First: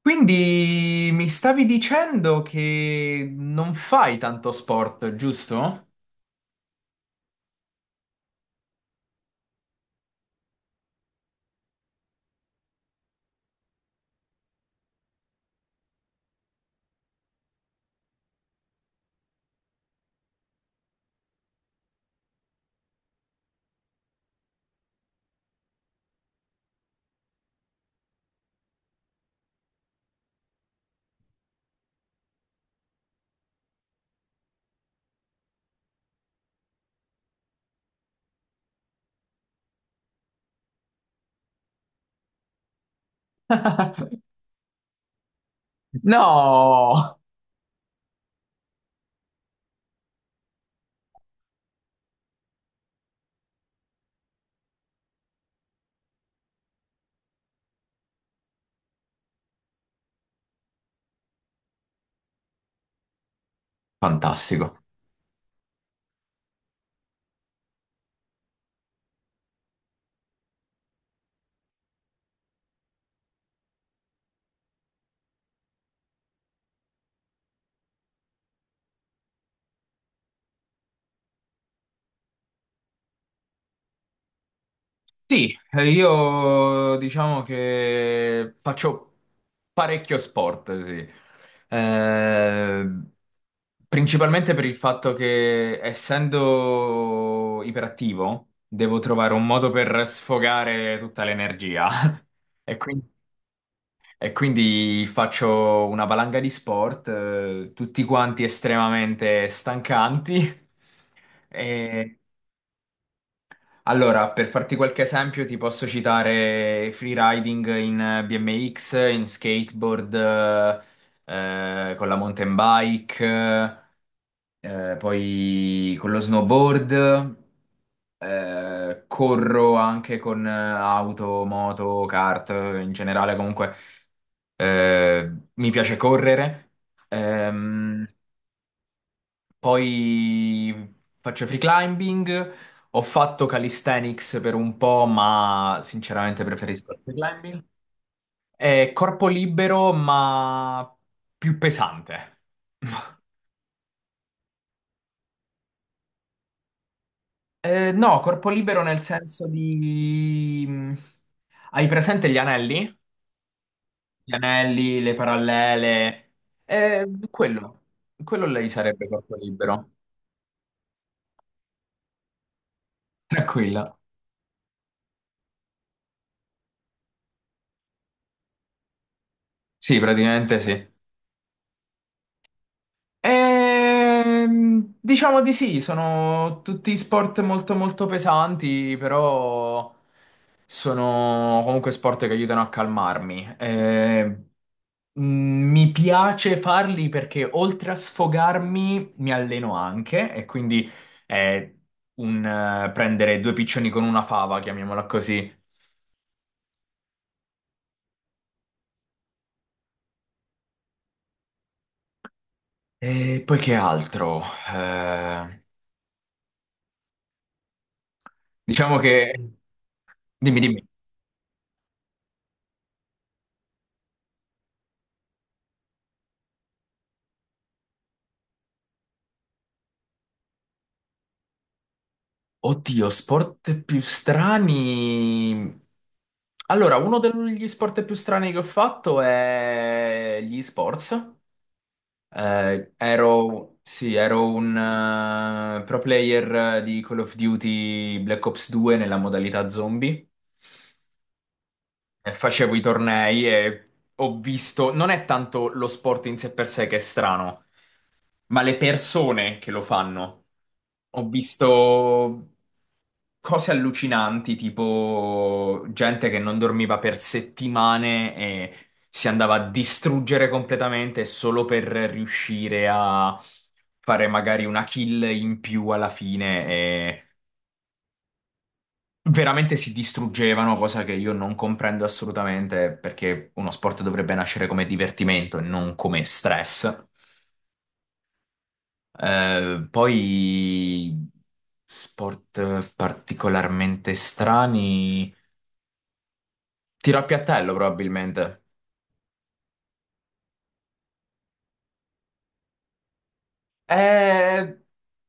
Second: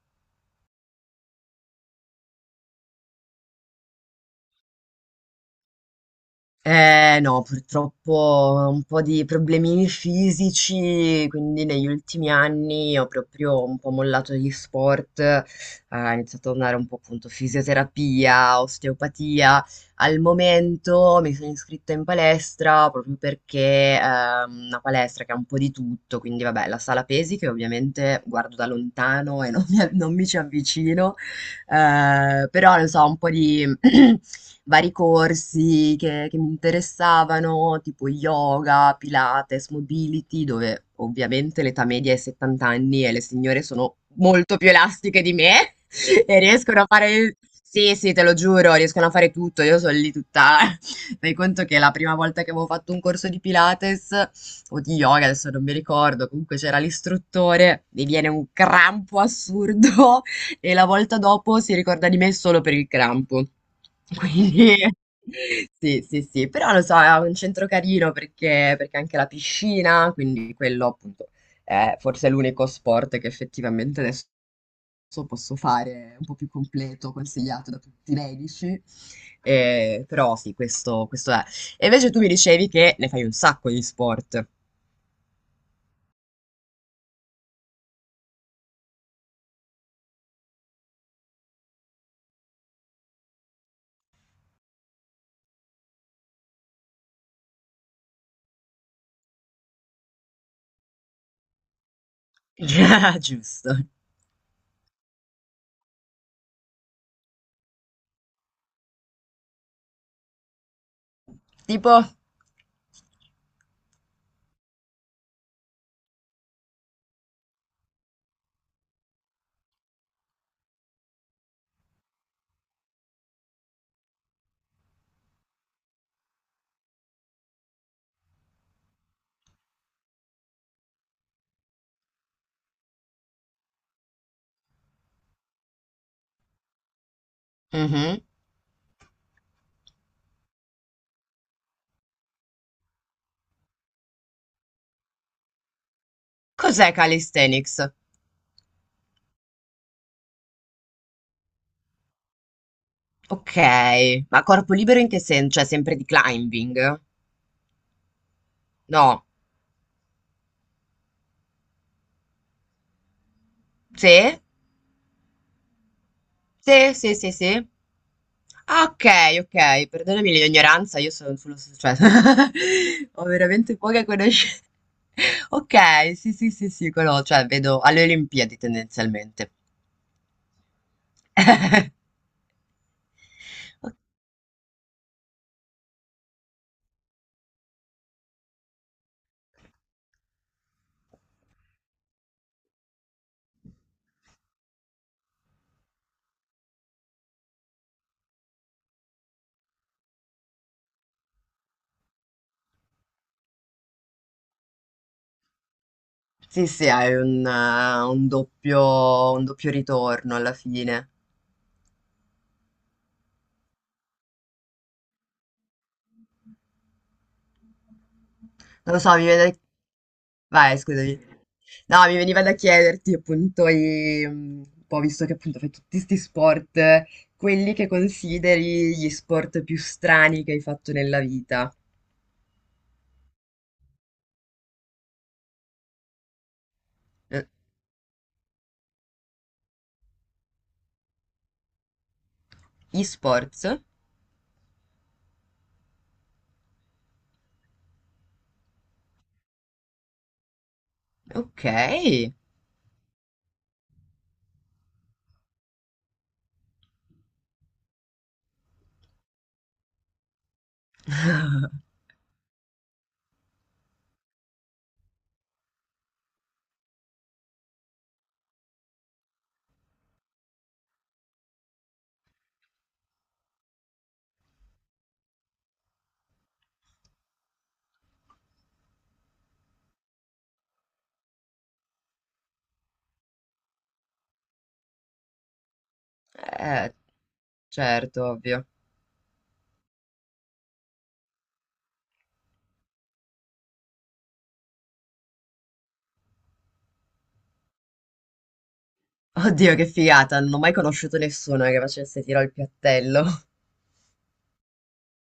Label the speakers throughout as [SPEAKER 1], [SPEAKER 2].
[SPEAKER 1] Quindi mi stavi dicendo che non fai tanto sport, giusto?
[SPEAKER 2] Eh, no, purtroppo un po' di problemini fisici, quindi negli ultimi anni ho proprio un po' mollato gli sport, ho iniziato a andare un po' appunto fisioterapia, osteopatia. Al momento mi sono iscritta in palestra proprio perché è una palestra che ha un po' di tutto, quindi vabbè, la sala pesi che ovviamente guardo da lontano e non mi, non mi ci avvicino, però non so, un po' di... vari corsi che mi interessavano, tipo yoga, Pilates, mobility, dove ovviamente l'età media è 70 anni e le signore sono molto più elastiche di me e riescono a
[SPEAKER 1] No!
[SPEAKER 2] fare... Sì, sì, te lo giuro, riescono a fare tutto. Io sono lì tutta... Fai conto che la prima volta che avevo fatto un corso di Pilates o di yoga, adesso non mi ricordo, comunque c'era l'istruttore, mi viene un crampo assurdo e la volta dopo si ricorda di me solo per il crampo. Quindi
[SPEAKER 1] Fantastico.
[SPEAKER 2] sì, sì, sì, però lo so, è un centro carino perché anche la piscina, quindi quello appunto è forse l'unico sport che effettivamente adesso posso fare un po' più completo, consigliato da tutti i medici. Però sì, questo è. E invece tu mi dicevi che ne fai un sacco di sport.
[SPEAKER 1] Sì, io diciamo che faccio parecchio sport, sì. Eh, principalmente per il fatto che essendo iperattivo devo trovare un modo per sfogare tutta l'energia. E quindi
[SPEAKER 2] Già, giusto.
[SPEAKER 1] E quindi faccio una valanga di sport, tutti quanti estremamente stancanti.
[SPEAKER 2] Tipo,
[SPEAKER 1] E allora, per farti qualche esempio, ti posso citare freeriding in BMX, in skateboard, con la mountain bike, poi con lo snowboard, corro anche con auto, moto, kart, in generale comunque, mi piace correre. Ehm,
[SPEAKER 2] mhm.
[SPEAKER 1] Poi faccio free climbing, ho fatto calisthenics per un po', ma sinceramente
[SPEAKER 2] Cos'è
[SPEAKER 1] preferisco il free climbing.
[SPEAKER 2] calisthenics?
[SPEAKER 1] È corpo libero, ma più pesante.
[SPEAKER 2] Ok, ma corpo libero in che senso? Cioè sempre di climbing?
[SPEAKER 1] No, corpo libero nel
[SPEAKER 2] No.
[SPEAKER 1] senso di... Hai presente gli anelli? Gli
[SPEAKER 2] Sì?
[SPEAKER 1] anelli, le parallele.
[SPEAKER 2] Sì, sì, sì, sì.
[SPEAKER 1] Quello, quello lei
[SPEAKER 2] Ah, ok,
[SPEAKER 1] sarebbe corpo
[SPEAKER 2] ok,
[SPEAKER 1] libero.
[SPEAKER 2] perdonami l'ignoranza, io sono sullo... cioè, ho veramente
[SPEAKER 1] Tranquilla.
[SPEAKER 2] poche conoscenze. Ok, sì, sì, sì, sì, quello, cioè vedo alle Olimpiadi tendenzialmente.
[SPEAKER 1] Sì, praticamente sì.
[SPEAKER 2] Ok,
[SPEAKER 1] Diciamo di sì, sono tutti sport molto molto pesanti, però... sono comunque sport che aiutano a calmarmi. Mi piace farli perché oltre a sfogarmi mi alleno anche, e quindi è un, prendere due piccioni con una fava, chiamiamola così.
[SPEAKER 2] sì, sì, hai un doppio ritorno alla fine.
[SPEAKER 1] E poi che altro? Eh,
[SPEAKER 2] Non
[SPEAKER 1] diciamo
[SPEAKER 2] lo so, mi
[SPEAKER 1] che...
[SPEAKER 2] viene...
[SPEAKER 1] Dimmi,
[SPEAKER 2] Vai,
[SPEAKER 1] dimmi.
[SPEAKER 2] scusami. No, mi veniva da chiederti appunto, mm, un po' visto che appunto fai tutti questi sport, quelli che consideri gli sport più strani che hai fatto nella vita.
[SPEAKER 1] Oddio, sport più strani. Allora, uno
[SPEAKER 2] Eh,
[SPEAKER 1] degli sport più strani che ho fatto è gli sports. Eh,
[SPEAKER 2] Gli
[SPEAKER 1] ero,
[SPEAKER 2] sport?
[SPEAKER 1] sì, ero un eh, pro player di Call of Duty Black Ops 2 nella modalità zombie.
[SPEAKER 2] Ok,
[SPEAKER 1] E facevo i tornei e ho visto, non è tanto lo sport in sé per sé che è strano, ma le persone che lo fanno. Ho visto cose allucinanti, tipo gente che non dormiva per settimane e si andava a distruggere completamente solo per riuscire a fare magari una kill in più alla fine, e veramente si distruggevano, cosa che io non comprendo assolutamente perché uno sport dovrebbe nascere come divertimento e non come stress.
[SPEAKER 2] certo, ovvio.
[SPEAKER 1] Poi sport particolarmente strani. Tiro a piattello, probabilmente.
[SPEAKER 2] Oddio, che figata, non ho mai conosciuto nessuno che facesse tiro al piattello.
[SPEAKER 1] Eh,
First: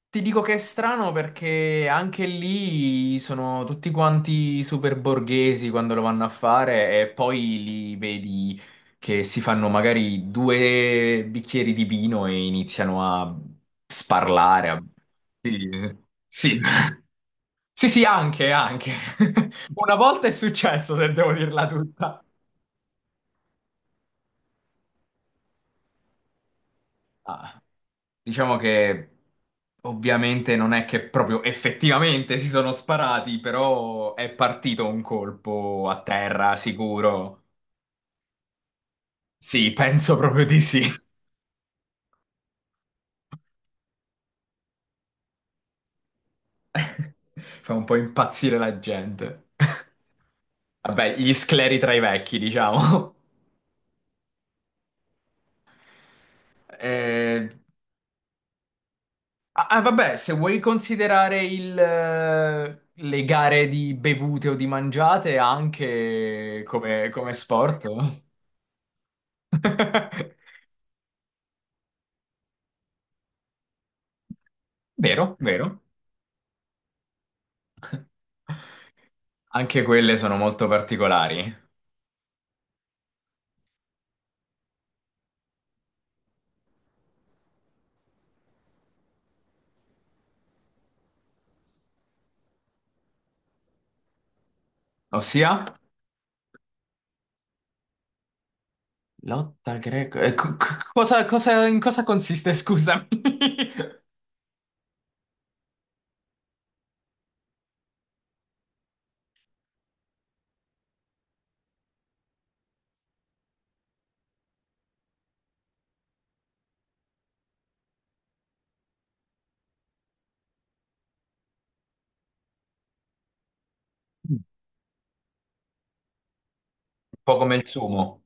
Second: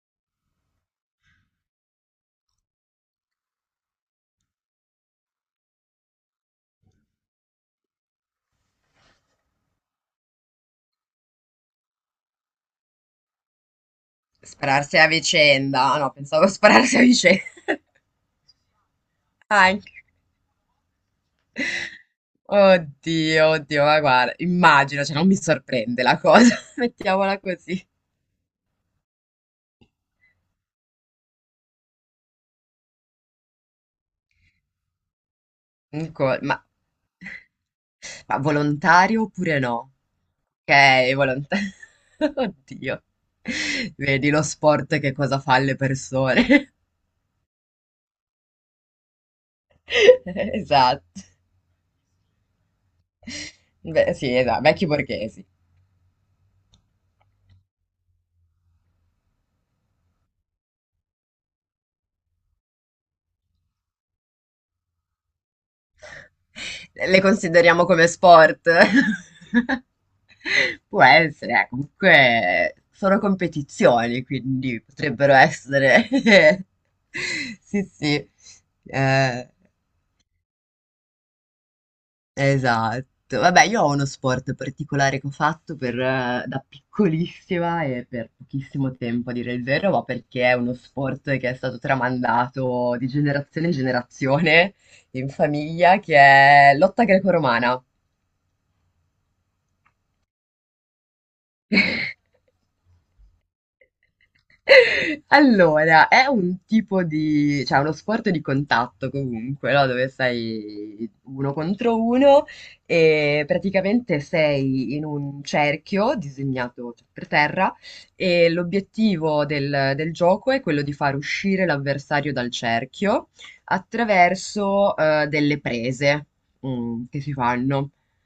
[SPEAKER 1] ti dico che è strano perché anche lì sono tutti quanti super borghesi quando lo vanno a fare, e poi li vedi che si fanno magari due bicchieri di vino e iniziano a sparlare.
[SPEAKER 2] Spararsi a
[SPEAKER 1] Sì,
[SPEAKER 2] vicenda, ah, no, pensavo
[SPEAKER 1] sì.
[SPEAKER 2] spararsi a vicenda.
[SPEAKER 1] Sì, sì, anche, anche.
[SPEAKER 2] Anche.
[SPEAKER 1] Una volta è successo, se devo dirla tutta.
[SPEAKER 2] Oddio, oddio, ma guarda, immagino, cioè non mi sorprende la cosa, mettiamola
[SPEAKER 1] Ah,
[SPEAKER 2] così.
[SPEAKER 1] diciamo che ovviamente non è che proprio effettivamente si sono sparati, però è partito un colpo a
[SPEAKER 2] Un co-
[SPEAKER 1] terra,
[SPEAKER 2] ma,
[SPEAKER 1] sicuro.
[SPEAKER 2] ma volontario oppure
[SPEAKER 1] Sì,
[SPEAKER 2] no?
[SPEAKER 1] penso proprio di sì.
[SPEAKER 2] Ok, volontario. Oddio. Vedi lo sport che cosa fa alle persone.
[SPEAKER 1] Fa un po' impazzire la gente. Vabbè,
[SPEAKER 2] Esatto.
[SPEAKER 1] gli scleri tra i vecchi, diciamo.
[SPEAKER 2] Beh, sì, esatto, vecchi borghesi.
[SPEAKER 1] Eh, ah, ah, vabbè, se vuoi considerare le gare di bevute o di mangiate anche come,
[SPEAKER 2] Le
[SPEAKER 1] come sport.
[SPEAKER 2] consideriamo come sport? Può essere, comunque sono competizioni, quindi potrebbero
[SPEAKER 1] Vero, vero.
[SPEAKER 2] essere. Sì, sì. Eh,
[SPEAKER 1] Anche quelle sono molto particolari.
[SPEAKER 2] esatto. Vabbè, io ho uno sport particolare che ho fatto per, da piccolissima e per pochissimo tempo, a dire il vero, ma perché è uno sport che è stato tramandato di generazione in generazione in
[SPEAKER 1] Ossia?
[SPEAKER 2] famiglia, che è lotta greco-romana.
[SPEAKER 1] Lotta greco. Cosa, in cosa consiste, scusami?
[SPEAKER 2] Allora, è un tipo di cioè, è uno sport di contatto comunque, no, dove sei uno contro uno e praticamente sei in un cerchio disegnato cioè, per terra e l'obiettivo del gioco è quello di far uscire l'avversario dal cerchio
[SPEAKER 1] Un
[SPEAKER 2] attraverso delle prese mm, che si
[SPEAKER 1] po' come il
[SPEAKER 2] fanno.
[SPEAKER 1] sumo.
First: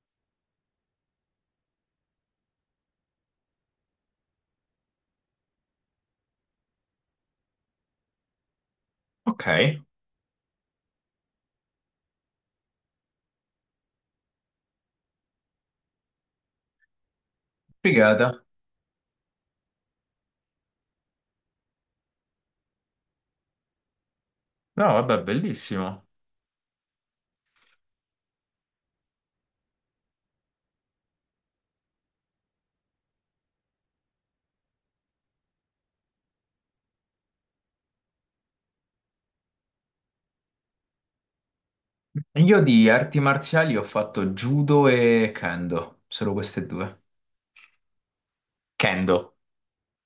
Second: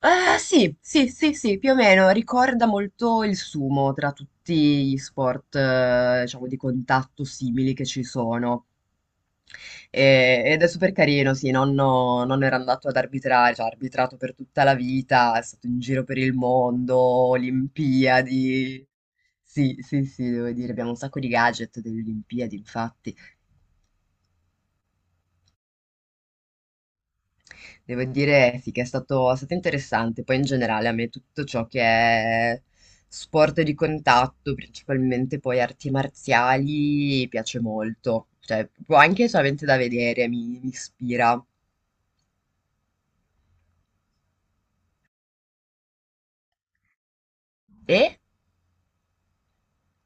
[SPEAKER 2] Ah, sì, sì, sì, sì, più o meno, ricorda molto il sumo tra tutti gli sport, diciamo, di contatto simili che ci sono.
[SPEAKER 1] Ok,
[SPEAKER 2] Ed è super carino, sì, nonno era andato ad arbitrare, cioè ha arbitrato per tutta la vita, è stato in giro per il mondo,
[SPEAKER 1] figata.
[SPEAKER 2] Olimpiadi. Sì, sì, sì, devo dire, abbiamo un sacco di gadget delle Olimpiadi, infatti.
[SPEAKER 1] No, vabbè, bellissimo.
[SPEAKER 2] Devo dire sì che è stato interessante, poi in generale a me tutto ciò che è sport di contatto, principalmente poi arti marziali, piace molto, cioè proprio anche solamente da vedere mi, mi ispira.
[SPEAKER 1] Io di arti marziali ho fatto judo e kendo, solo queste due.
[SPEAKER 2] E
[SPEAKER 1] Kendo,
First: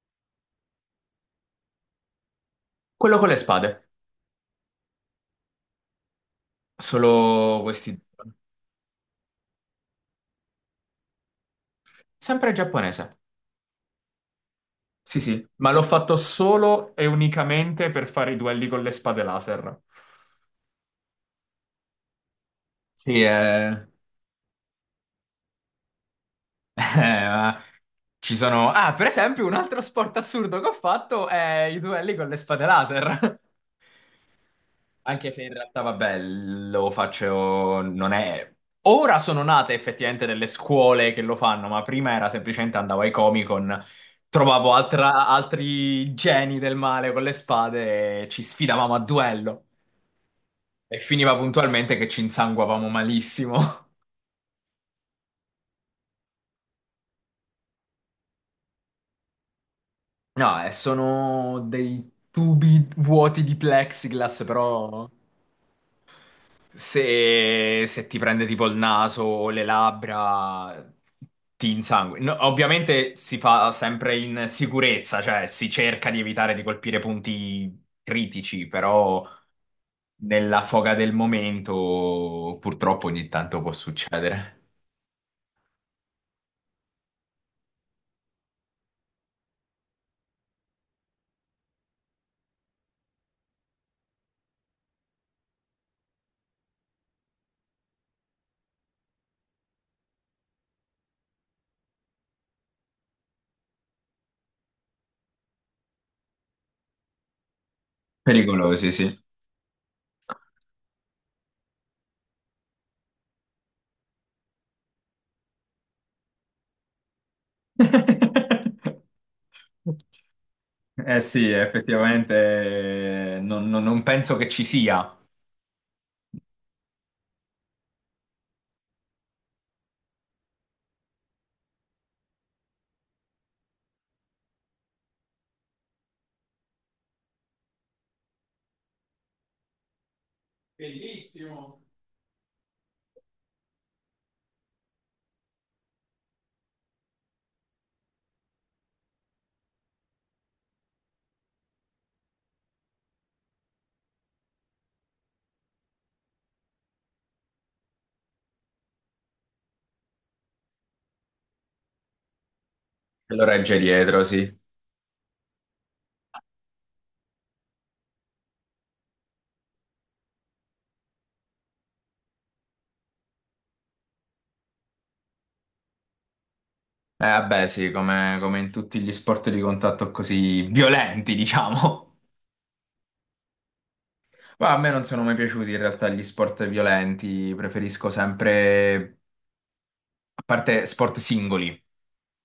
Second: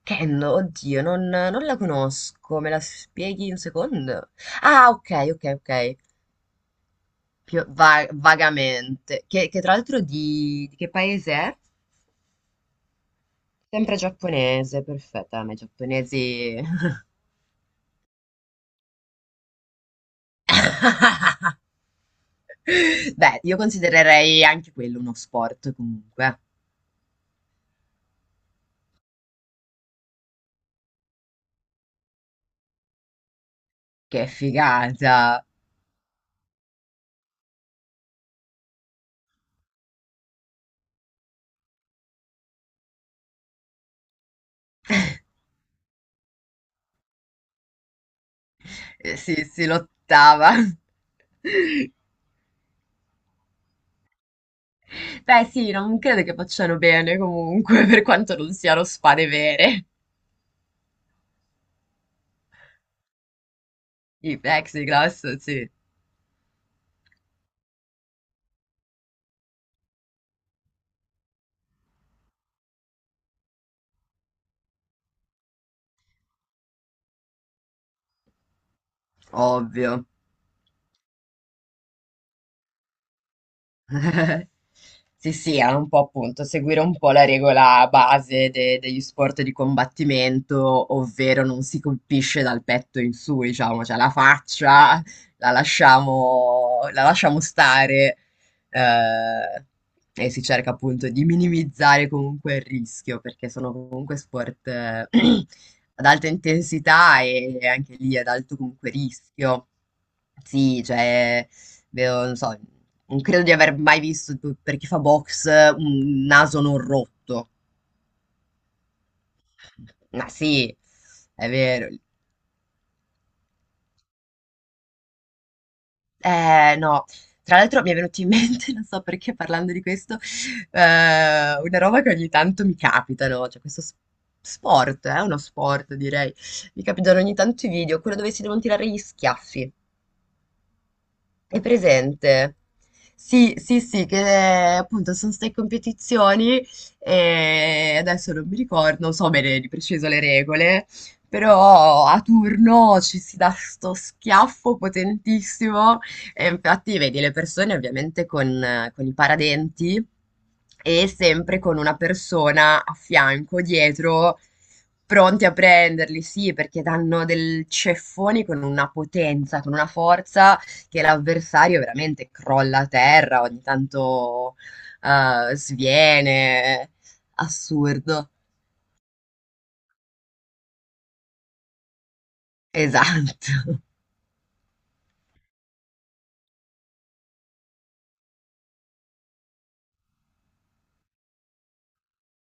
[SPEAKER 2] Ken, oddio, non la conosco, me la
[SPEAKER 1] quello con le
[SPEAKER 2] spieghi un
[SPEAKER 1] spade,
[SPEAKER 2] secondo? Ah, ok, ok, ok,
[SPEAKER 1] solo
[SPEAKER 2] più
[SPEAKER 1] questi due.
[SPEAKER 2] vagamente, che tra l'altro di che paese è?
[SPEAKER 1] Sempre giapponese.
[SPEAKER 2] Sempre giappponese,
[SPEAKER 1] Sì,
[SPEAKER 2] perfetto, a
[SPEAKER 1] sì.
[SPEAKER 2] me i
[SPEAKER 1] Ma l'ho fatto
[SPEAKER 2] giapponesi...
[SPEAKER 1] solo e unicamente per fare i duelli con le spade laser. sì,
[SPEAKER 2] Beh, io
[SPEAKER 1] eh,
[SPEAKER 2] considererei anche quello uno sport comunque.
[SPEAKER 1] eh, ma ci sono... ah, per esempio, un altro sport assurdo che ho fatto è i duelli con le spade laser.
[SPEAKER 2] Che
[SPEAKER 1] Anche se
[SPEAKER 2] figata!
[SPEAKER 1] in realtà, vabbè, lo faccio, non è... Ora sono nate effettivamente delle scuole che lo fanno, ma prima era semplicemente andavo ai Comic-Con, trovavo altri geni del male con le spade e ci sfidavamo a
[SPEAKER 2] Sì,
[SPEAKER 1] duello.
[SPEAKER 2] si lottava.
[SPEAKER 1] E finiva puntualmente che ci insanguavamo malissimo.
[SPEAKER 2] Beh, sì, non credo che facciano bene comunque, per quanto non siano spade vere.
[SPEAKER 1] No, sono dei tubi vuoti di
[SPEAKER 2] I
[SPEAKER 1] plexiglass, però...
[SPEAKER 2] plexiglass, sì,
[SPEAKER 1] se, se ti prende tipo il naso o le labbra, ti insanguina. No, ovviamente si fa sempre in sicurezza, cioè si cerca di evitare di colpire punti critici, però
[SPEAKER 2] ovvio.
[SPEAKER 1] nella foga del momento purtroppo ogni tanto può succedere.
[SPEAKER 2] Sì, sì, era un po' appunto seguire un po' la regola base degli sport di combattimento, ovvero non si colpisce dal petto in su, diciamo, cioè la faccia la lasciamo stare eh, e si cerca appunto di minimizzare comunque il rischio, perché sono comunque sport ad alta intensità e anche lì ad alto comunque
[SPEAKER 1] Pericolosi, sì.
[SPEAKER 2] rischio. Sì, cioè... Vedo, non so, non credo di aver mai visto, per chi fa box, un naso non rotto. Ma sì,
[SPEAKER 1] Eh sì,
[SPEAKER 2] è vero.
[SPEAKER 1] effettivamente non penso che ci sia.
[SPEAKER 2] No. Tra l'altro mi è venuto in mente, non so perché parlando di questo, eh, una roba che ogni tanto mi capita, no? Cioè questo sport, è uno sport direi. Mi capitano ogni tanto i video, quello dove si devono tirare gli schiaffi. È
[SPEAKER 1] Bellissimo.
[SPEAKER 2] presente? Sì, sì, sì, che appunto sono state competizioni e adesso non mi ricordo, non so bene di preciso le regole, però a turno ci si dà sto schiaffo potentissimo e infatti vedi le persone ovviamente con i paradenti e sempre con una persona a
[SPEAKER 1] Lo
[SPEAKER 2] fianco,
[SPEAKER 1] regge dietro,
[SPEAKER 2] dietro,
[SPEAKER 1] sì.
[SPEAKER 2] pronti a prenderli, sì, perché danno del ceffoni con una potenza, con una forza che l'avversario veramente crolla a terra, ogni tanto sviene.
[SPEAKER 1] Vabbè, sì,
[SPEAKER 2] Assurdo.
[SPEAKER 1] come, come in tutti gli sport di contatto così violenti, diciamo.
[SPEAKER 2] Esatto.
[SPEAKER 1] Ma a me non sono mai piaciuti in realtà gli sport violenti, preferisco sempre, a parte sport singoli,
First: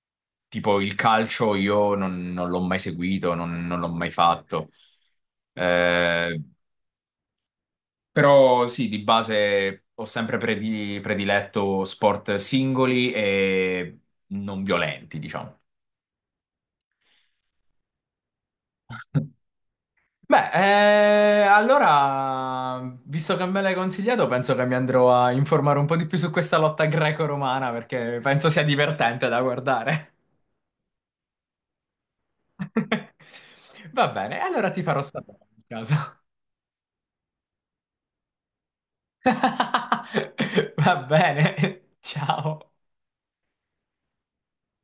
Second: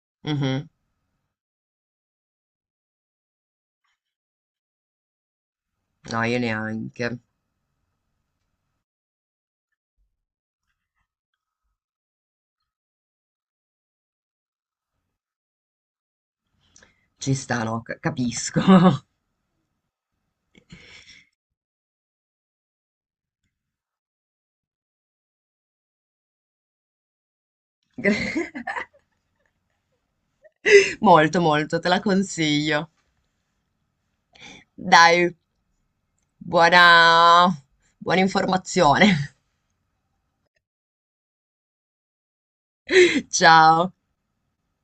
[SPEAKER 2] Mhm.
[SPEAKER 1] tipo il calcio, io non l'ho mai seguito, non l'ho mai fatto.
[SPEAKER 2] No, io
[SPEAKER 1] Eh,
[SPEAKER 2] neanche.
[SPEAKER 1] però sì, di base ho sempre prediletto sport singoli e non violenti, diciamo.
[SPEAKER 2] Ci sta, no, capisco.
[SPEAKER 1] Beh, allora, visto che me l'hai consigliato, penso che mi andrò a informare un po' di più su questa lotta greco-romana perché penso sia divertente da guardare.
[SPEAKER 2] Molto, molto, te la consiglio.
[SPEAKER 1] Va bene, allora ti farò
[SPEAKER 2] Dai,
[SPEAKER 1] sapere in caso.
[SPEAKER 2] buona, buona informazione.
[SPEAKER 1] Va bene, ciao.
[SPEAKER 2] Ciao.